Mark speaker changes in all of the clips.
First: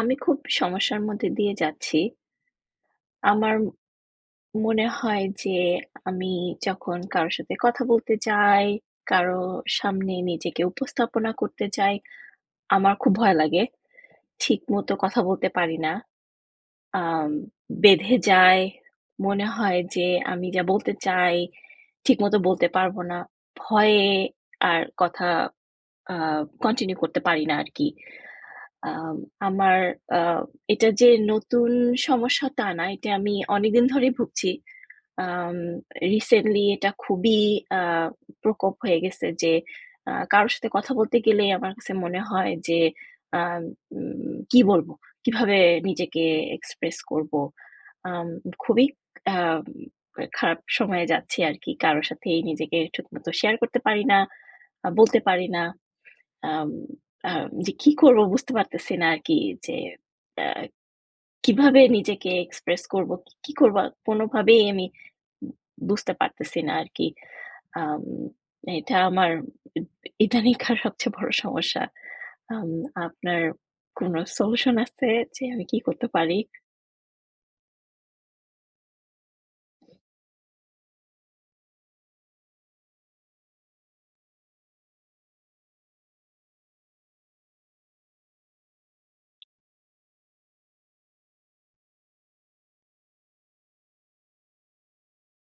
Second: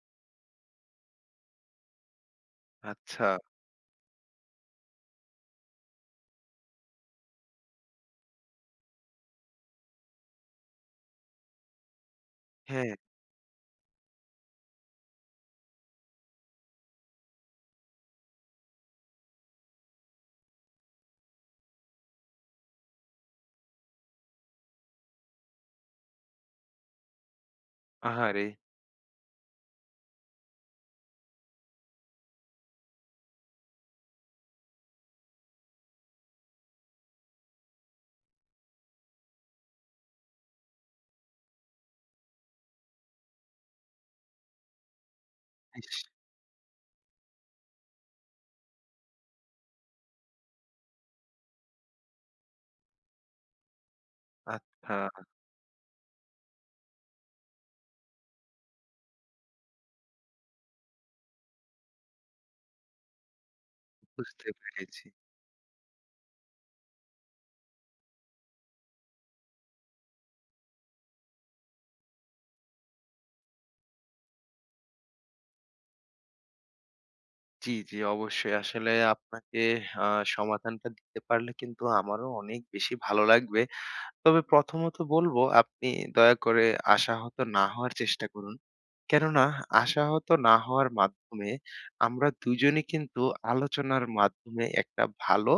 Speaker 1: আমি খুব সমস্যার মধ্যে দিয়ে যাচ্ছি।
Speaker 2: আচ্ছা।
Speaker 1: আমার মনে হয় যে, আমি যখন কারো সাথে কথা বলতে যাই, কারো সামনে নিজেকে উপস্থাপনা করতে চাই, আমার
Speaker 2: হ্যাঁ।
Speaker 1: খুব ভয় লাগে। ঠিক মতো কথা বলতে পারি না, আম বেঁধে যায়। মনে হয় যে আমি যা বলতে চাই, ঠিকমত বলতে পারব না। ভয়ে আর কথা আ কন্টিনিউ করতে পারি না আরকি।
Speaker 2: আহা রে!
Speaker 1: আম আমার আ এটা যে নতুন সমস্যা তা না। এটা আমি অনেকদিন ধরেই ভুগছি। আম রিসেন্টলি এটা খুবই আ প্রকোপ হয়ে গেছে যে আ কারো সাথে কথা বলতে গেলেই আমার কাছে মনে হয় যে, আম কী বলব? কিভাবে
Speaker 2: ইশ!
Speaker 1: নিজেকে এক্সপ্রেস করব। আম খুবই আম খারাপ সময়ে যাচ্ছি আরকি। কারো সাথেই নিজেকে ঠিকমত শেয়ার করতে পারি না,
Speaker 2: আত
Speaker 1: আ বলতে
Speaker 2: ছা।
Speaker 1: পারি না। আম আম যে কী করব বুঝতে পারতেছি না আরকি যে অ্যা কিভাবে নিজেকে এক্সপ্রেস করবো, কী করব
Speaker 2: বুঝতে
Speaker 1: কোনোভাবেই আমি,
Speaker 2: পেরেছি।
Speaker 1: উব বুঝতে পারতেছি না আরকি। আম এটা আমার ইদ ইদানকার সবচেয়ে বড় সমস্যা। আম আপনার কোনো সলিউশন আছে যে আমি কী করতে পারি?
Speaker 2: জ্বি, জ্বি, অবশ্যই। আসলে আপনাকে হা সমাধানটা দিতে পারলে কিন্তু আমারও অনেক বেশি ভালো লাগবে। তবে প্রথমত বলবো, আপনি দয়া করে আশাহত না হওয়ার চেষ্টা করুন। কেননা, আশাহত না হওয়ার মাধ্যমে আমরা দুইজনেই কিন্তু আলোচনার মাধ্যমে একটা ভালো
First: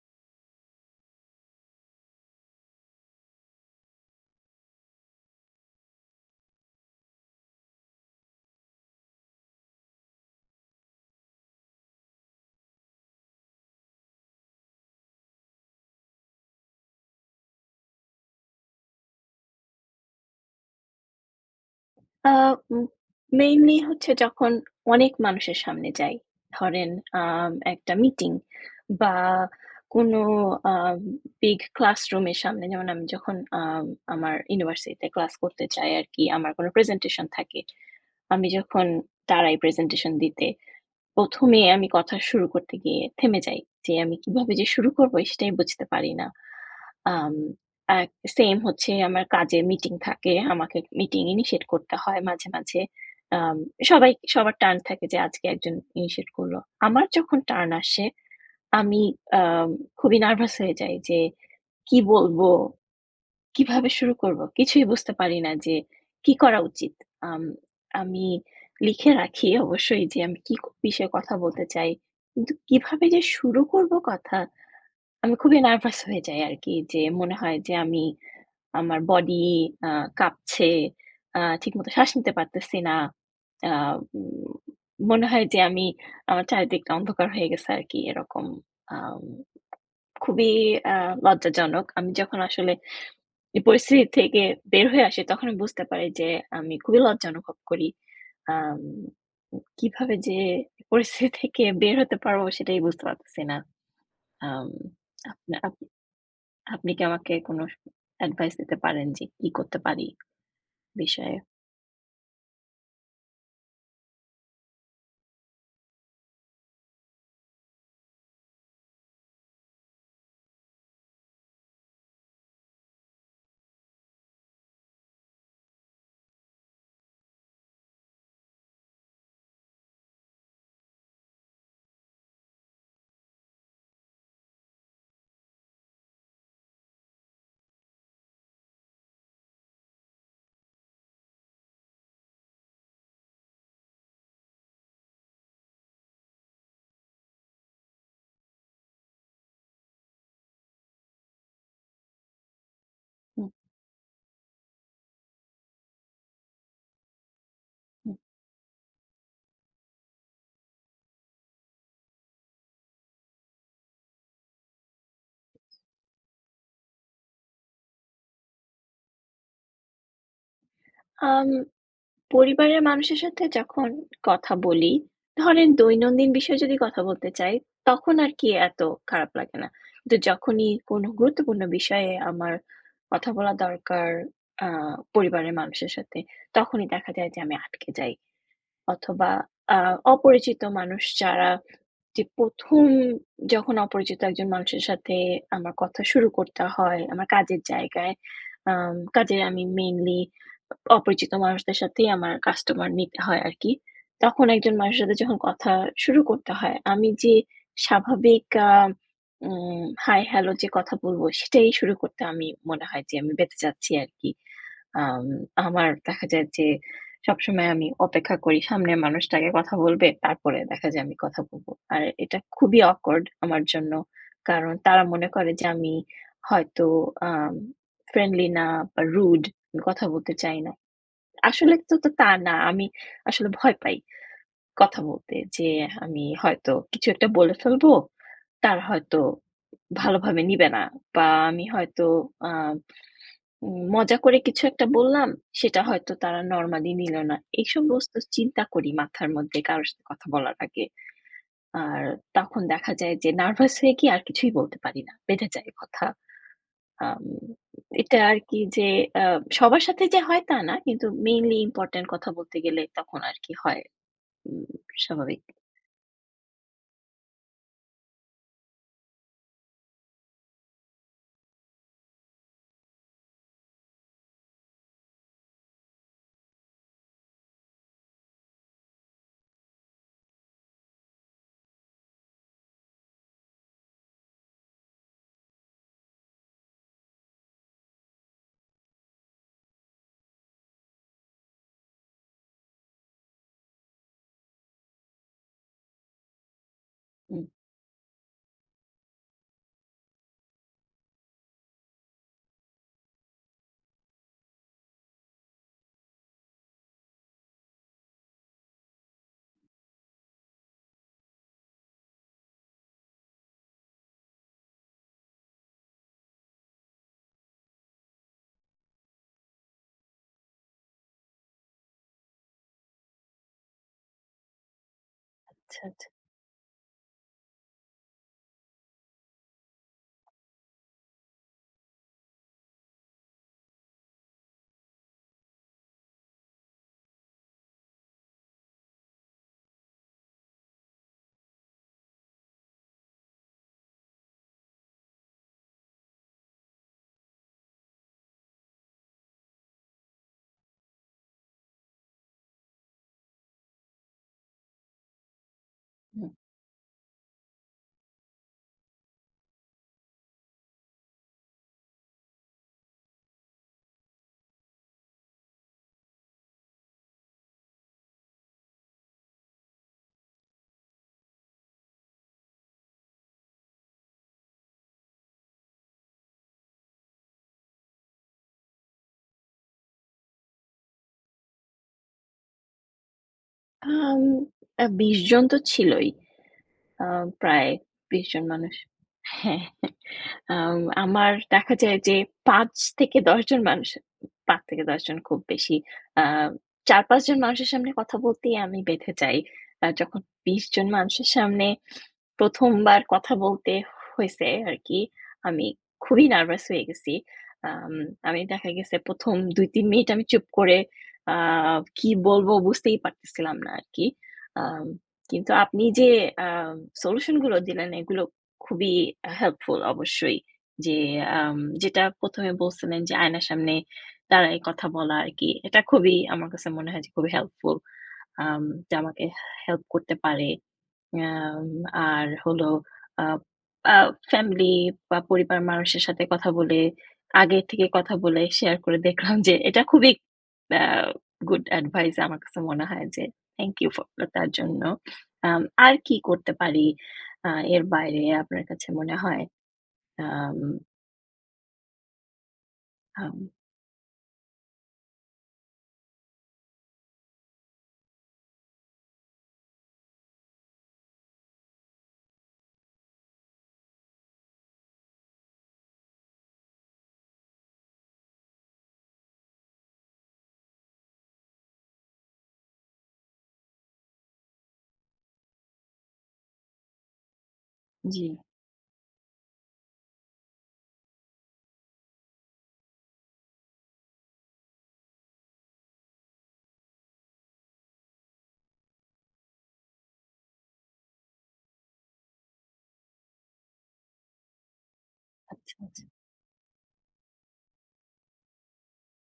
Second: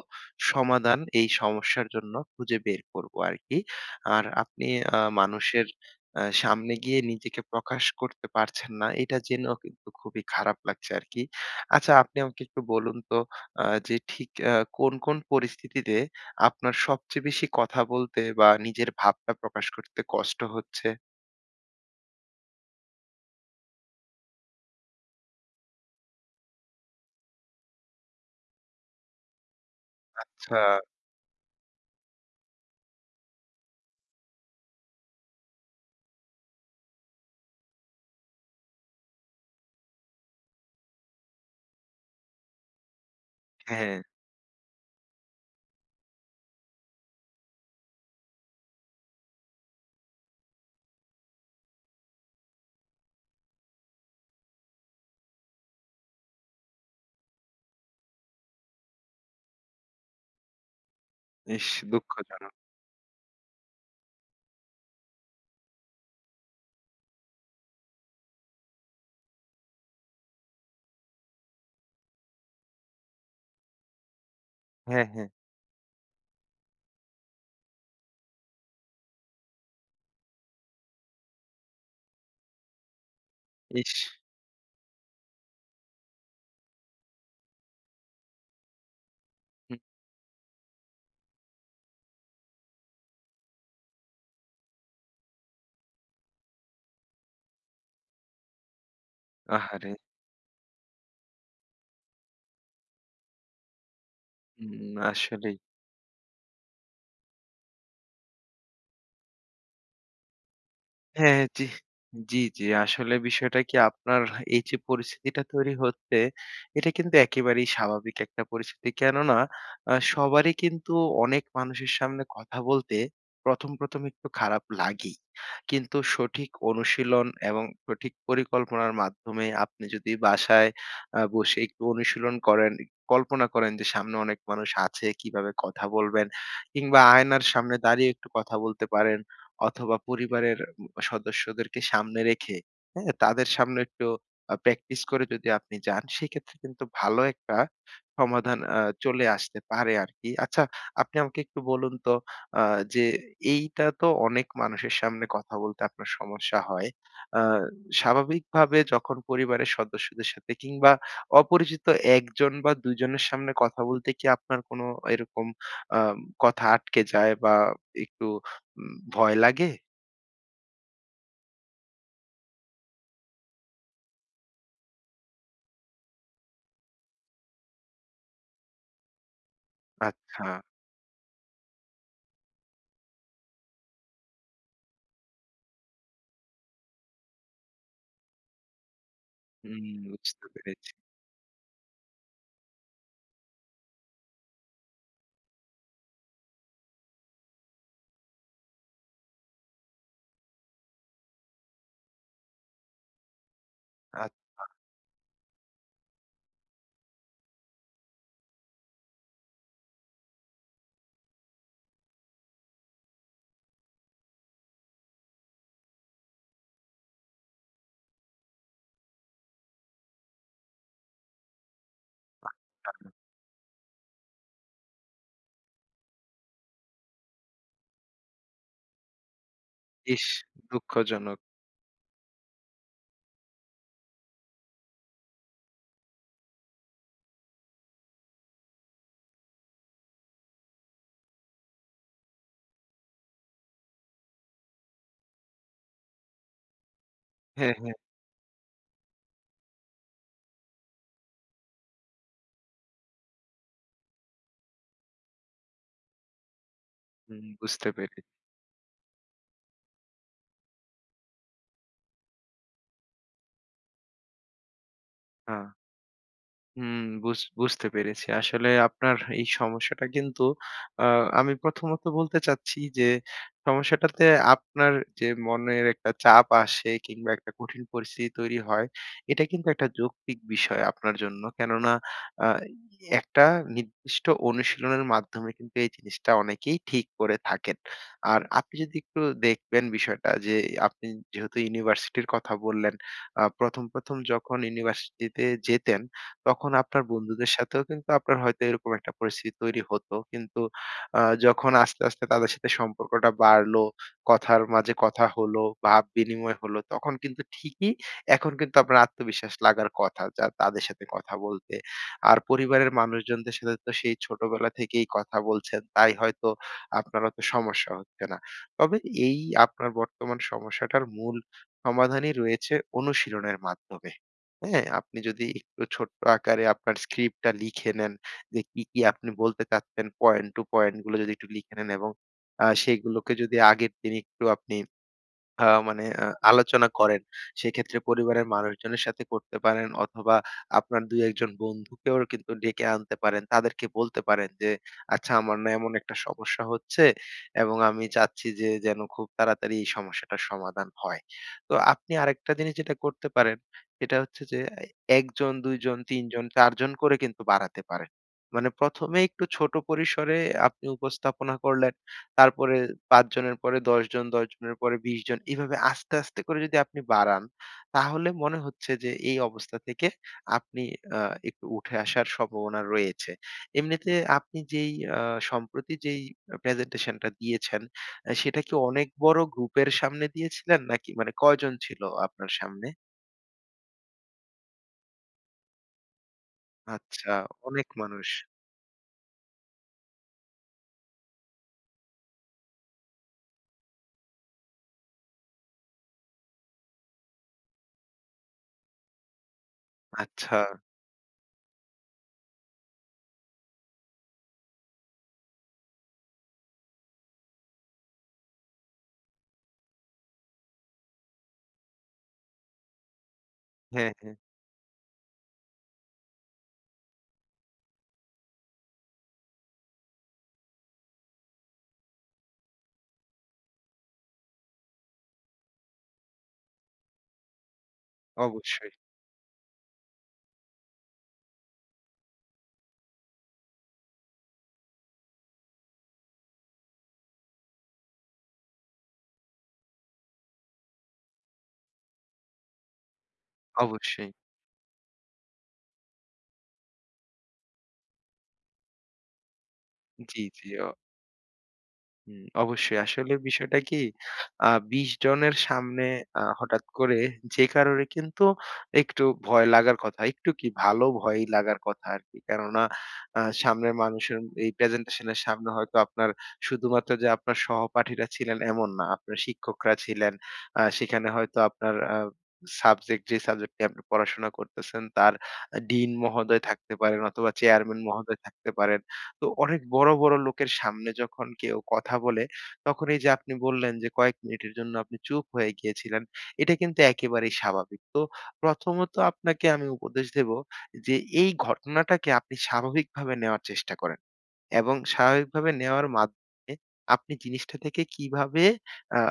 Speaker 2: সমাধান এই সমস্যার জন্য খুঁজে বের করবো আরকি। আর আপনি আ মানুষের আ সামনে গিয়ে নিজেকে প্রকাশ করতে পারছেন না, এটা জেনেও কিন্তু খুবই খারাপ লাগছে আরকি। আচ্ছা, আপনি আমাকে একটু বলুন তো আ যে, ঠিক এ কোন, কোন পরিস্থিতিতে আপনার সবচেয়ে বেশি কথা বলতে বা নিজের ভাবটা প্রকাশ করতে কষ্ট হচ্ছে?
Speaker 1: আ উম মেইনলি হচ্ছে যখন অনেক মানুষের সামনে যাই, ধরেন আ একটা মিটিং বা কোনো
Speaker 2: আচ্ছা।
Speaker 1: আ বিগ ক্লাসরুমের সামনে যেমন, আমি যখন আ আমার ইউনিভার্সিটিতে ক্লাস করতে যায় আরকি, আমার কোনো প্রেজেন্টেশন থাকে, আমি যখন দাড়াই প্রেজেন্টেশন দিতে, ১ম এ আমি কথা শুরু করতে গিয়ে থেমে যাই
Speaker 2: হ্যাঁ
Speaker 1: যে,
Speaker 2: ,হ্যাঁ।
Speaker 1: আমি কিভাবে যে শুরু করবো? সেটাই আমি বুঝতে পারি না। আম এক সেম হচ্ছে, আমার কাজে মিটিং থাকে, আমাকে মিটিং ইনিশিয়েট করতে হয় মাঝে, মাঝে। আম সবাই সবার টার্ন থাকে যে, আজকে একজন ইনিশিয়েট করলো। আমার যখন টার্ন আসে, আমি অ্যা খুবই নার্ভাস হয়ে যাই যে,
Speaker 2: ইস!
Speaker 1: কি বলবো?
Speaker 2: দুঃখজনক।
Speaker 1: কিভাবে শুরু করবো? কিছুই বুঝতে পারি না যে, কি করা উচিত? আম আমি লিখে রাখি, অবশ্যই যে আমি কি বিষয়ে কথা বলতে চাই? কিন্তু কিভাবে যে শুরু করবো কথা,
Speaker 2: হ্যাঁ, হ্যাঁ।
Speaker 1: আমি খুবই নার্ভাস হয়ে যাই আরকি, যে মনে হয় যে, আমি, আমার বডি আ কাঁপছে, আ ঠিকমত শ্বাস নিতে পারতেছি না। আ
Speaker 2: ইস!
Speaker 1: উম মনে হয় যে, আমি, আমার চারিদিকটা অন্ধকার হয়ে গেছে আরকি, এরকম। আ
Speaker 2: হু।
Speaker 1: খুবই অ্যা লজ্জাজনক। আমি যখন আসলে এই পরিস্থিতি থেকে বের হয়ে আসি, তখন আমি বুঝতে পারি যে, আমি খুবই লজ্জা অনুভব করি। আম
Speaker 2: আহারে!
Speaker 1: কিভাবে যে পরিস্থিতি থেকে বের হতে পারবো, সেটাই বুঝতে পারতেছি না। আম
Speaker 2: হুম, আসলেই।
Speaker 1: আপনা আপ আপনি কি আমাকে কোনো স অ্যাডভাইস দিতে পারেন যে, কি করতে পারি
Speaker 2: হ্যাঁ,
Speaker 1: বিষয়ে?
Speaker 2: হ্যাঁ, জি। জি, জি, আসলে বিষয়টা কি, আপনার এইযে পরিস্থিতিটা তৈরি হচ্ছে, এটা কিন্তু একেবারেই স্বাভাবিক একটা পরিস্থিতি। কেননা, আ সবারই কিন্তু অনেক মানুষের সামনে কথা বলতে ১ম, ১ম একটু খারাপ লাগেই। কিন্তু সঠিক অনুশীলন এবং সঠিক পরিকল্পনার মাধ্যমে আপনি যদি বাসায় আ বসে একটু অনুশীলন করেন, এক কল্পনা করেন যে, সামনে অনেক মানুষ আছে কিভাবে কথা বলবেন? কিংবা আয়নার সামনে দাঁড়িয়ে একটু কথা বলতে পারেন অথবা পরিবারের উম সদস্যদেরকে সামনে রেখে, হ্যাঁ, তাদের সামনে একটু আ প্র্যাকটিস করে যদি আপনি যান, সেক্ষেত্রে কিন্তু ভালো একটা সমাধান আ চলে আসতে পারে আরকি। আচ্ছা, আপনি আমাকে একটু বলুন তো আ যে,
Speaker 1: হু।
Speaker 2: এইটা তো অনেক মানুষের সামনে কথা বলতে আপনার সমস্যা হয়, আ
Speaker 1: হু।
Speaker 2: স্বাভাবিকভাবে যখন পরিবারের সদস্যদের সাথে কিংবা অপরিচিত ১জন বা ২জনের সামনে কথা বলতে কি আপনার কোনো এরকম আ কথা আটকে যায় বা একটু ভয় লাগে?
Speaker 1: আম পরিবারের মানুষের সাথে যখন কথা বলি, ধরেন দৈনন্দিন বিষয়ে যদি কথা বলতে চাই, তখন আরকি এত খারাপ লাগে না। তো
Speaker 2: আচ্ছা।
Speaker 1: যখনই কোন গুরুত্বপূর্ণ বিষয়ে আমার কথা বলা দরকার আ পরিবারের মানুষের সাথে তখনই দেখা যায় যে আমি আটকে যাই। অথবা আ
Speaker 2: হুম। বুঝতে
Speaker 1: অপরিচিত
Speaker 2: পেরেছি।
Speaker 1: মানুষ যারা, যে ১ম যখন অপরিচিত একজন মানুষের সাথে আমার কথা শুরু করতে হয়, আমার কাজের জায়গায়। আ কাজে আমি মেইনলি অপরিচিত মানুষদের সাথেই আমার কাস্টমার নিতে হয় আরকি। তখন
Speaker 2: আচ্ছা।
Speaker 1: একজন মানুষের সাথে যখন কথা শুরু করতে হয় আমি যে স্বাভাবিক আ উ হাই-হ্যালো যে কথা বলব সেটাই শুরু করতে আমি মনে হয় যে আমি বেঁজে যাচ্ছি আরকি। আ আমার দেখা যায় যে সবসময় আমি অপেক্ষা করি সামনের মানুষটা আগে কথা বলবে। তারপরে দেখা যায় আমি কথা বলব। আর এটা খুবই
Speaker 2: আচ্ছা।
Speaker 1: অকওয়ার্ড আমার জন্য। কারণ তারা মনে করে যে আমি হয়তো আ ফ্রেন্ডলি না বা রুড, আমি কথা
Speaker 2: ইস,
Speaker 1: বলতে চাই না।
Speaker 2: দুঃখজনক।
Speaker 1: আসলে তো তো তা না। আমি আসলে ভয় পাই। কথা বলতে। যে আমি হয়তো কিছু একটা বলে ফেলব। তারা হয়তো ভালোভাবে নিবে না। বা আমি হয়তো আ উ মজা করে কিছু একটা বললাম, সেটা হয়তো তারা নরমালি নিল না।
Speaker 2: হ্যাঁ,
Speaker 1: এইসব
Speaker 2: হ্যাঁ।
Speaker 1: সমস্ত চিন্তা করি মাথার মধ্যে কারো সাথে কথা বলার আগে। আর তখন দেখা যায় যে নার্ভাস হয়ে কি আর কিছুই বলতে পারি না। বেঁধে যায় কথা। আম
Speaker 2: হুম। বুঝতে
Speaker 1: এটা
Speaker 2: পেরে
Speaker 1: আরকি যে আ সবার সাথে যে হয় তা না। কিন্তু মেইনলি ইম্পোর্টেন্ট কথা বলতে গেলে তখন আরকি হয়। হুম। স্বাভাবিক
Speaker 2: হ্যাঁ। হুম। বুঝ বুঝতে পেরেছি। আসলে আপনার এই সমস্যাটা কিন্তু আ আমি প্রথমত বলতে চাচ্ছি যে, সমস্যাটাতে আপনার যে মনের একটা চাপ আসে কিংবা একটা কঠিন পরিস্থিতি তৈরি হয়। এটা কিন্তু একটা যৌক্তিক বিষয় আপনার জন্য। কেননা আ একটা নির্দিষ্ট অনুশীলনের মাধ্যমে কিন্তু এই জিনিসটা অনেকেই ঠিক করে থাকেন। আর আপনি যদি একটু দেখবেন বিষয়টা যে আপনি যেহেতু ইউনিভার্সিটির কথা বললেন, আ প্রথম, প্রথম, যখন ইউনিভার্সিটিতে যেতেন তখন আপনার
Speaker 1: হুম।
Speaker 2: বন্ধুদের সাথেও কিন্তু আপনার হয়তো এরকম একটা পরিস্থিতি তৈরি হতো। কিন্তু আ যখন আস্তে, আস্তে তাদের সাথে সম্পর্কটা বাড়লো, কথার মাঝে কথা হলো, ভাব বিনিময় হল তখন কিন্তু ঠিকই এখন কিন্তু আপনার আত্মবিশ্বাস লাগার কথা যা তাদের সাথে কথা বলতে। আর পরিবারের মানুষজনদের সাথে তো সেই ছোটবেলা থেকেই কথা বলছেন, তাই হয়তো আপনার অত সমস্যা হচ্ছে না। তবে এই আপনার বর্তমান সমস্যাটার মূল সমাধানই রয়েছে অনুশীলনের মাধ্যমে। হ্যাঁ, আপনি যদি একটু
Speaker 1: আচ্ছা, আচ্ছা।
Speaker 2: ছোট্ট আকারে আপনার স্ক্রিপ্ট টা লিখে নেন যে কি, কি, আপনি বলতে চাচ্ছেন পয়েন্ট টু পয়েন্ট গুলো যদি একটু লিখে নেন এবং আ সেগুলোকে যদি আগের দিন একটু আপনি আ মানে আ আলোচনা করেন। সেক্ষেত্রে পরিবারের মানুষজনের সাথে করতে পারেন। অথবা আপনার ২-১ জন বন্ধুকেও কিন্তু ডেকে আনতে পারেন। তাদেরকে বলতে পারেন যে, আচ্ছা, আমার না এমন একটা সমস্যা হচ্ছে এবং আমি চাচ্ছি যে যেন খুব তাড়াতাড়ি এই সমস্যাটার সমাধান হয়। তো আপনি আরেকটা জিনিস যেটা করতে পারেন, সেটা হচ্ছে যে ১ জন ২ জন ৩
Speaker 1: হুম।
Speaker 2: জন ৪ জন করে কিন্তু বাড়াতে পারেন। মানে প্রথমেই একটু ছোট পরিসরে আপনি উপস্থাপনা করলেন। তারপরে ৫ জনের পরে ১০ জন, ১০ জনের পরে ২০ জন। এভাবে আস্তে, আস্তে করে যদি আপনি বাড়ান, তাহলে মনে হচ্ছে যে এই অবস্থা থেকে আপনি আ একটু উঠে আসার সম্ভাবনা রয়েছে। এমনিতে আপনি যেই আ সম্প্রতি যেই প্রেজেন্টেশন টা দিয়েছেন আ সেটা কি অনেক বড় গ্রুপের সামনে দিয়েছিলেন নাকি মানে কয়জন ছিল আপনার সামনে?
Speaker 1: আম আ ২০ জন তো ছিলই। আম
Speaker 2: আচ্ছা,
Speaker 1: প্রায়
Speaker 2: অনেক
Speaker 1: ২০
Speaker 2: মানুষ।
Speaker 1: জন মানুষ। হ্যাঁ, আম আমার দেখা যায় যে ৫ থেকে ১০ জন মানুষ, ৫ থেকে ১০ জন খুব বেশি। আ ৪-৫ জন মানুষের সামনে কথা বলতেই আমি বেঁধে যাই। আ যখন
Speaker 2: আচ্ছা।
Speaker 1: ২০ জন মানুষের সামনে প্রথমবার কথা বলতে হইছে আরকি, আমি খুবই নার্ভাস হয়ে গেছি। আম আমি দেখা গেছে, প্রথম ২-৩ মিনিট আমি চুপ করে আ কি বলবো বুঝতেই পারতেছিলাম না আরকি।
Speaker 2: হ্যাঁ, হ্যাঁ।
Speaker 1: আম কিন্তু আপনি যে আম সলিউশনগুলো দিলেন, এগুলো খুবই হেল্পফুল অবশ্যই। যে আম যেটা প্রথমে বলছিলেন, যে আয়নার সামনে দাঁড়ায় কথা বলা আরকি। এটা খুবই, আমার কাছে মনে হয় যে, খুবই হেল্পফুল। আম
Speaker 2: অবশ্যই।
Speaker 1: এটা আমাকে হেল্প করতে পারে। এ্যা আম আর হলো আ আ ফ্যামিলি বা পরিবার মানুষের সাথে কথা বলে, আগে থেকে কথা বলে, শেয়ার করে দেখলাম যে, এটা খুবই অ্যা গুড অ্যাডভাইস আমার কাছে মনে হয় যে, থ্যাংক ইউ ফ
Speaker 2: অবশ্যই।
Speaker 1: [unintelligible] তার জন্য। আম আর কি করতে পারি আ এর বাইরে, আপনার কাছে মনে হয়?
Speaker 2: জি,
Speaker 1: আম
Speaker 2: জি, ও হুম, অবশ্যই। আসলে
Speaker 1: হাম।
Speaker 2: বিষয়টা কি আ ২০ জনের সামনে আ হঠাৎ করে যে কারোরই কিন্তু একটু ভয় লাগার কথা। একটু কি ভালো ভয়ই লাগার কথা আরকি। কেননা আ সামনের মানুষের এই প্রেজেন্টেশন এর সামনে হয়তো আপনার শুধুমাত্র যে আপনার সহপাঠীরা ছিলেন এমন না। আপনার শিক্ষকরা ছিলেন। আ সেখানে হয়তো আপনার আ সাবজেক্ট যে সাবজেক্টটি আপনি পড়াশোনা করতেছেন তার ডিন মহোদয় থাকতে পারেন অথবা চেয়ারম্যান
Speaker 1: জ্বি।
Speaker 2: মহোদয় থাকতে পারেন। তো অনেক বড়, বড় লোকের সামনে যখন কেউ কথা বলে, তখন এই যে আপনি বললেন যে কয়েক মিনিটের জন্য আপনি চুপ হয়ে গিয়েছিলেন। এটা কিন্তু একেবারেই স্বাভাবিক। তো প্রথমত আপনাকে আমি উপদেশ দেব যে এই ঘটনাটাকে আপনি স্বাভাবিকভাবে নেওয়ার চেষ্টা করেন। এবং স্বাভাবিকভাবে
Speaker 1: আচ্ছা, আচ্ছা।
Speaker 2: নেওয়ার মাধ্যমে আপনি জিনিসটা থেকে কিভাবে আ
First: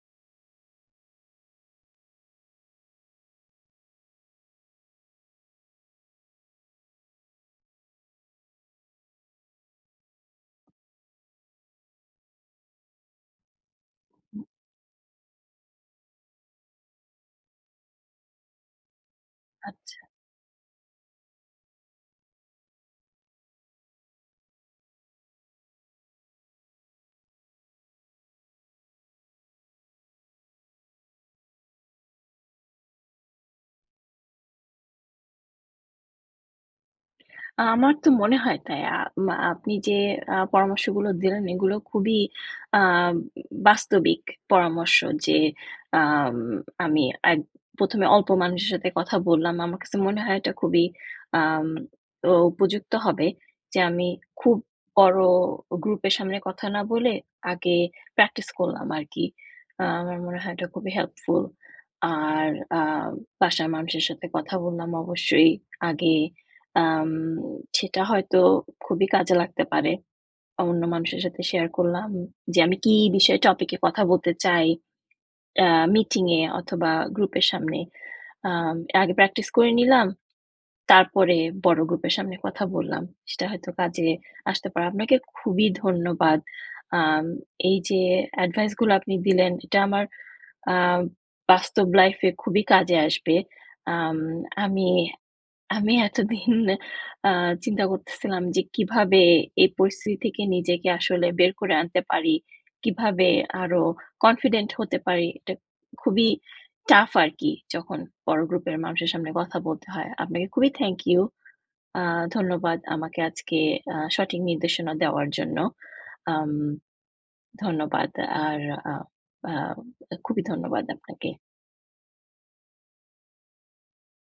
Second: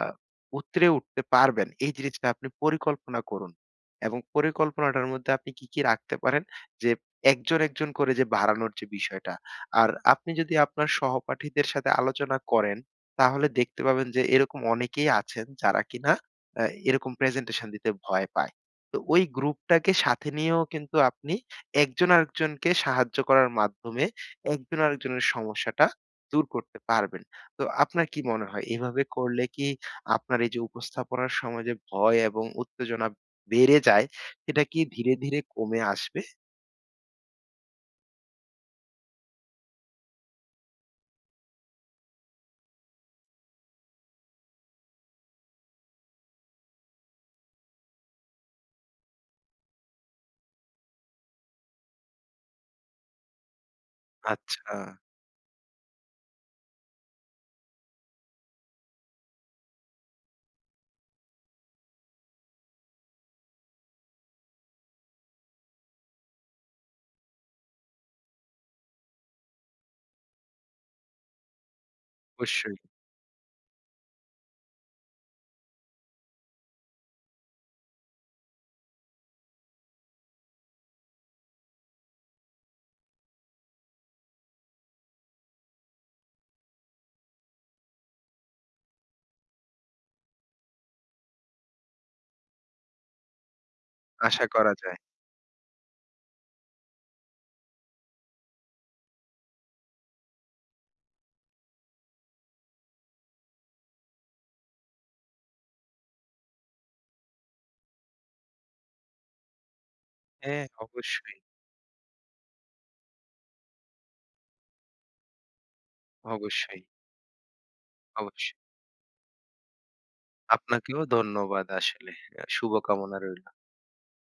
Speaker 2: উতরে উঠতে পারবেন এই জিরিসটা আপনি পরিকল্পনা করুন। এবং পরিকল্পনাটার মধ্যে আপনি কি, কি রাখতে পারেন যে একজন, একজন করে যে বাড়ানোর যে বিষয়টা। আর আপনি যদি আপনার সহপাঠীদের সাথে আলোচনা করেন তাহলে দেখতে পাবেন যে
Speaker 1: হু।
Speaker 2: এরকম অনেকেই আছেন যারা কিনা আ এরকম প্রেজেন্টেশন দিতে ভয় পায়। তো ওই গ্রুপটাকে
Speaker 1: আচ্ছা।
Speaker 2: সাথে নিয়েও কিন্তু আপনি একজন আরেকজনকে সাহায্য করার মাধ্যমে একজন আরেকজনের সমস্যাটা দূর করতে পারবেন। তো আপনার কি মনে হয় এভাবে করলে কি আপনার এই যে উপস্থাপনার সময় যে ভয় এবং উত্তেজনা বেড়ে যায় সেটা কি ধীরে, ধীরে কমে আসবে?
Speaker 1: আমার তো মনে হয় তাই। আ আম আপনি যে আ পরামর্শগুলো দিলেন এগুলো খুবই আ বাস্তবিক পরামর্শ। যে আম আমি এক প্রথমে অল্প মানুষের সাথে কথা বললাম। আমার কাছে মনে হয় এটা খুবই আম তো উপযুক্ত হবে। যে আমি খুব
Speaker 2: আচ্ছা।
Speaker 1: বড় গ্রুপের সামনে কথা না বলে আগে প্র্যাকটিস করলাম আরকি। আমার মনে হয় এটা খুবই হেল্পফুল। আর আ বাসার মানুষের সাথে কথা বললাম অবশ্যই আগে। আম সেটা হয়তো খুবই কাজে লাগতে পারে। অন্য মানুষের সাথে শেয়ার করলাম যে আমি
Speaker 2: অবশ্যই।
Speaker 1: কি বিষয়ে টপিক এ কথা বলতে চাই। টা মিটিং এ অথবা গ্রুপের সামনে। আম আগে প্র্যাকটিস করে নিলাম। তারপরে বড় গ্রুপের সামনে কথা বললাম। সেটা হয়তো কাজে আসতে পারে। আপনাকে খুবই ধন্যবাদ। আম এই যে এডভাইস গুলো আপনি দিলেন এটা আমার আ বাস্তব লাইফ এ খুবই কাজে আসবে। আম
Speaker 2: আশা করা
Speaker 1: আমি
Speaker 2: যায়।
Speaker 1: আমি এতদিন আ চিন্তা করতেছিলাম যে কিভাবে এই পরিস্থিতি থেকে নিজেকে আসলে বের করে আনতে পারি। কিভাবে আরো কনফিডেন্ট হতে পারি। এটা খুবই টাফ আরকি যখন বড় গ্রুপের মানুষের সামনে কথা বলতে হয়। আপনাকে
Speaker 2: হ্যাঁ,
Speaker 1: খুবই থ্যাংক ইউ
Speaker 2: অবশ্যই।
Speaker 1: আ ধন্যবাদ আমাকে আজকে আ সঠিক নির্দেশনা দেওয়ার জন্য। আম
Speaker 2: অবশ্যই।
Speaker 1: ধন্যবাদ
Speaker 2: অবশ্যই।
Speaker 1: আর আ আ খুবই ধন্যবাদ
Speaker 2: আপনাকেও
Speaker 1: আপনাকে।
Speaker 2: ধন্যবাদ আসলে, শুভকামনা রইল।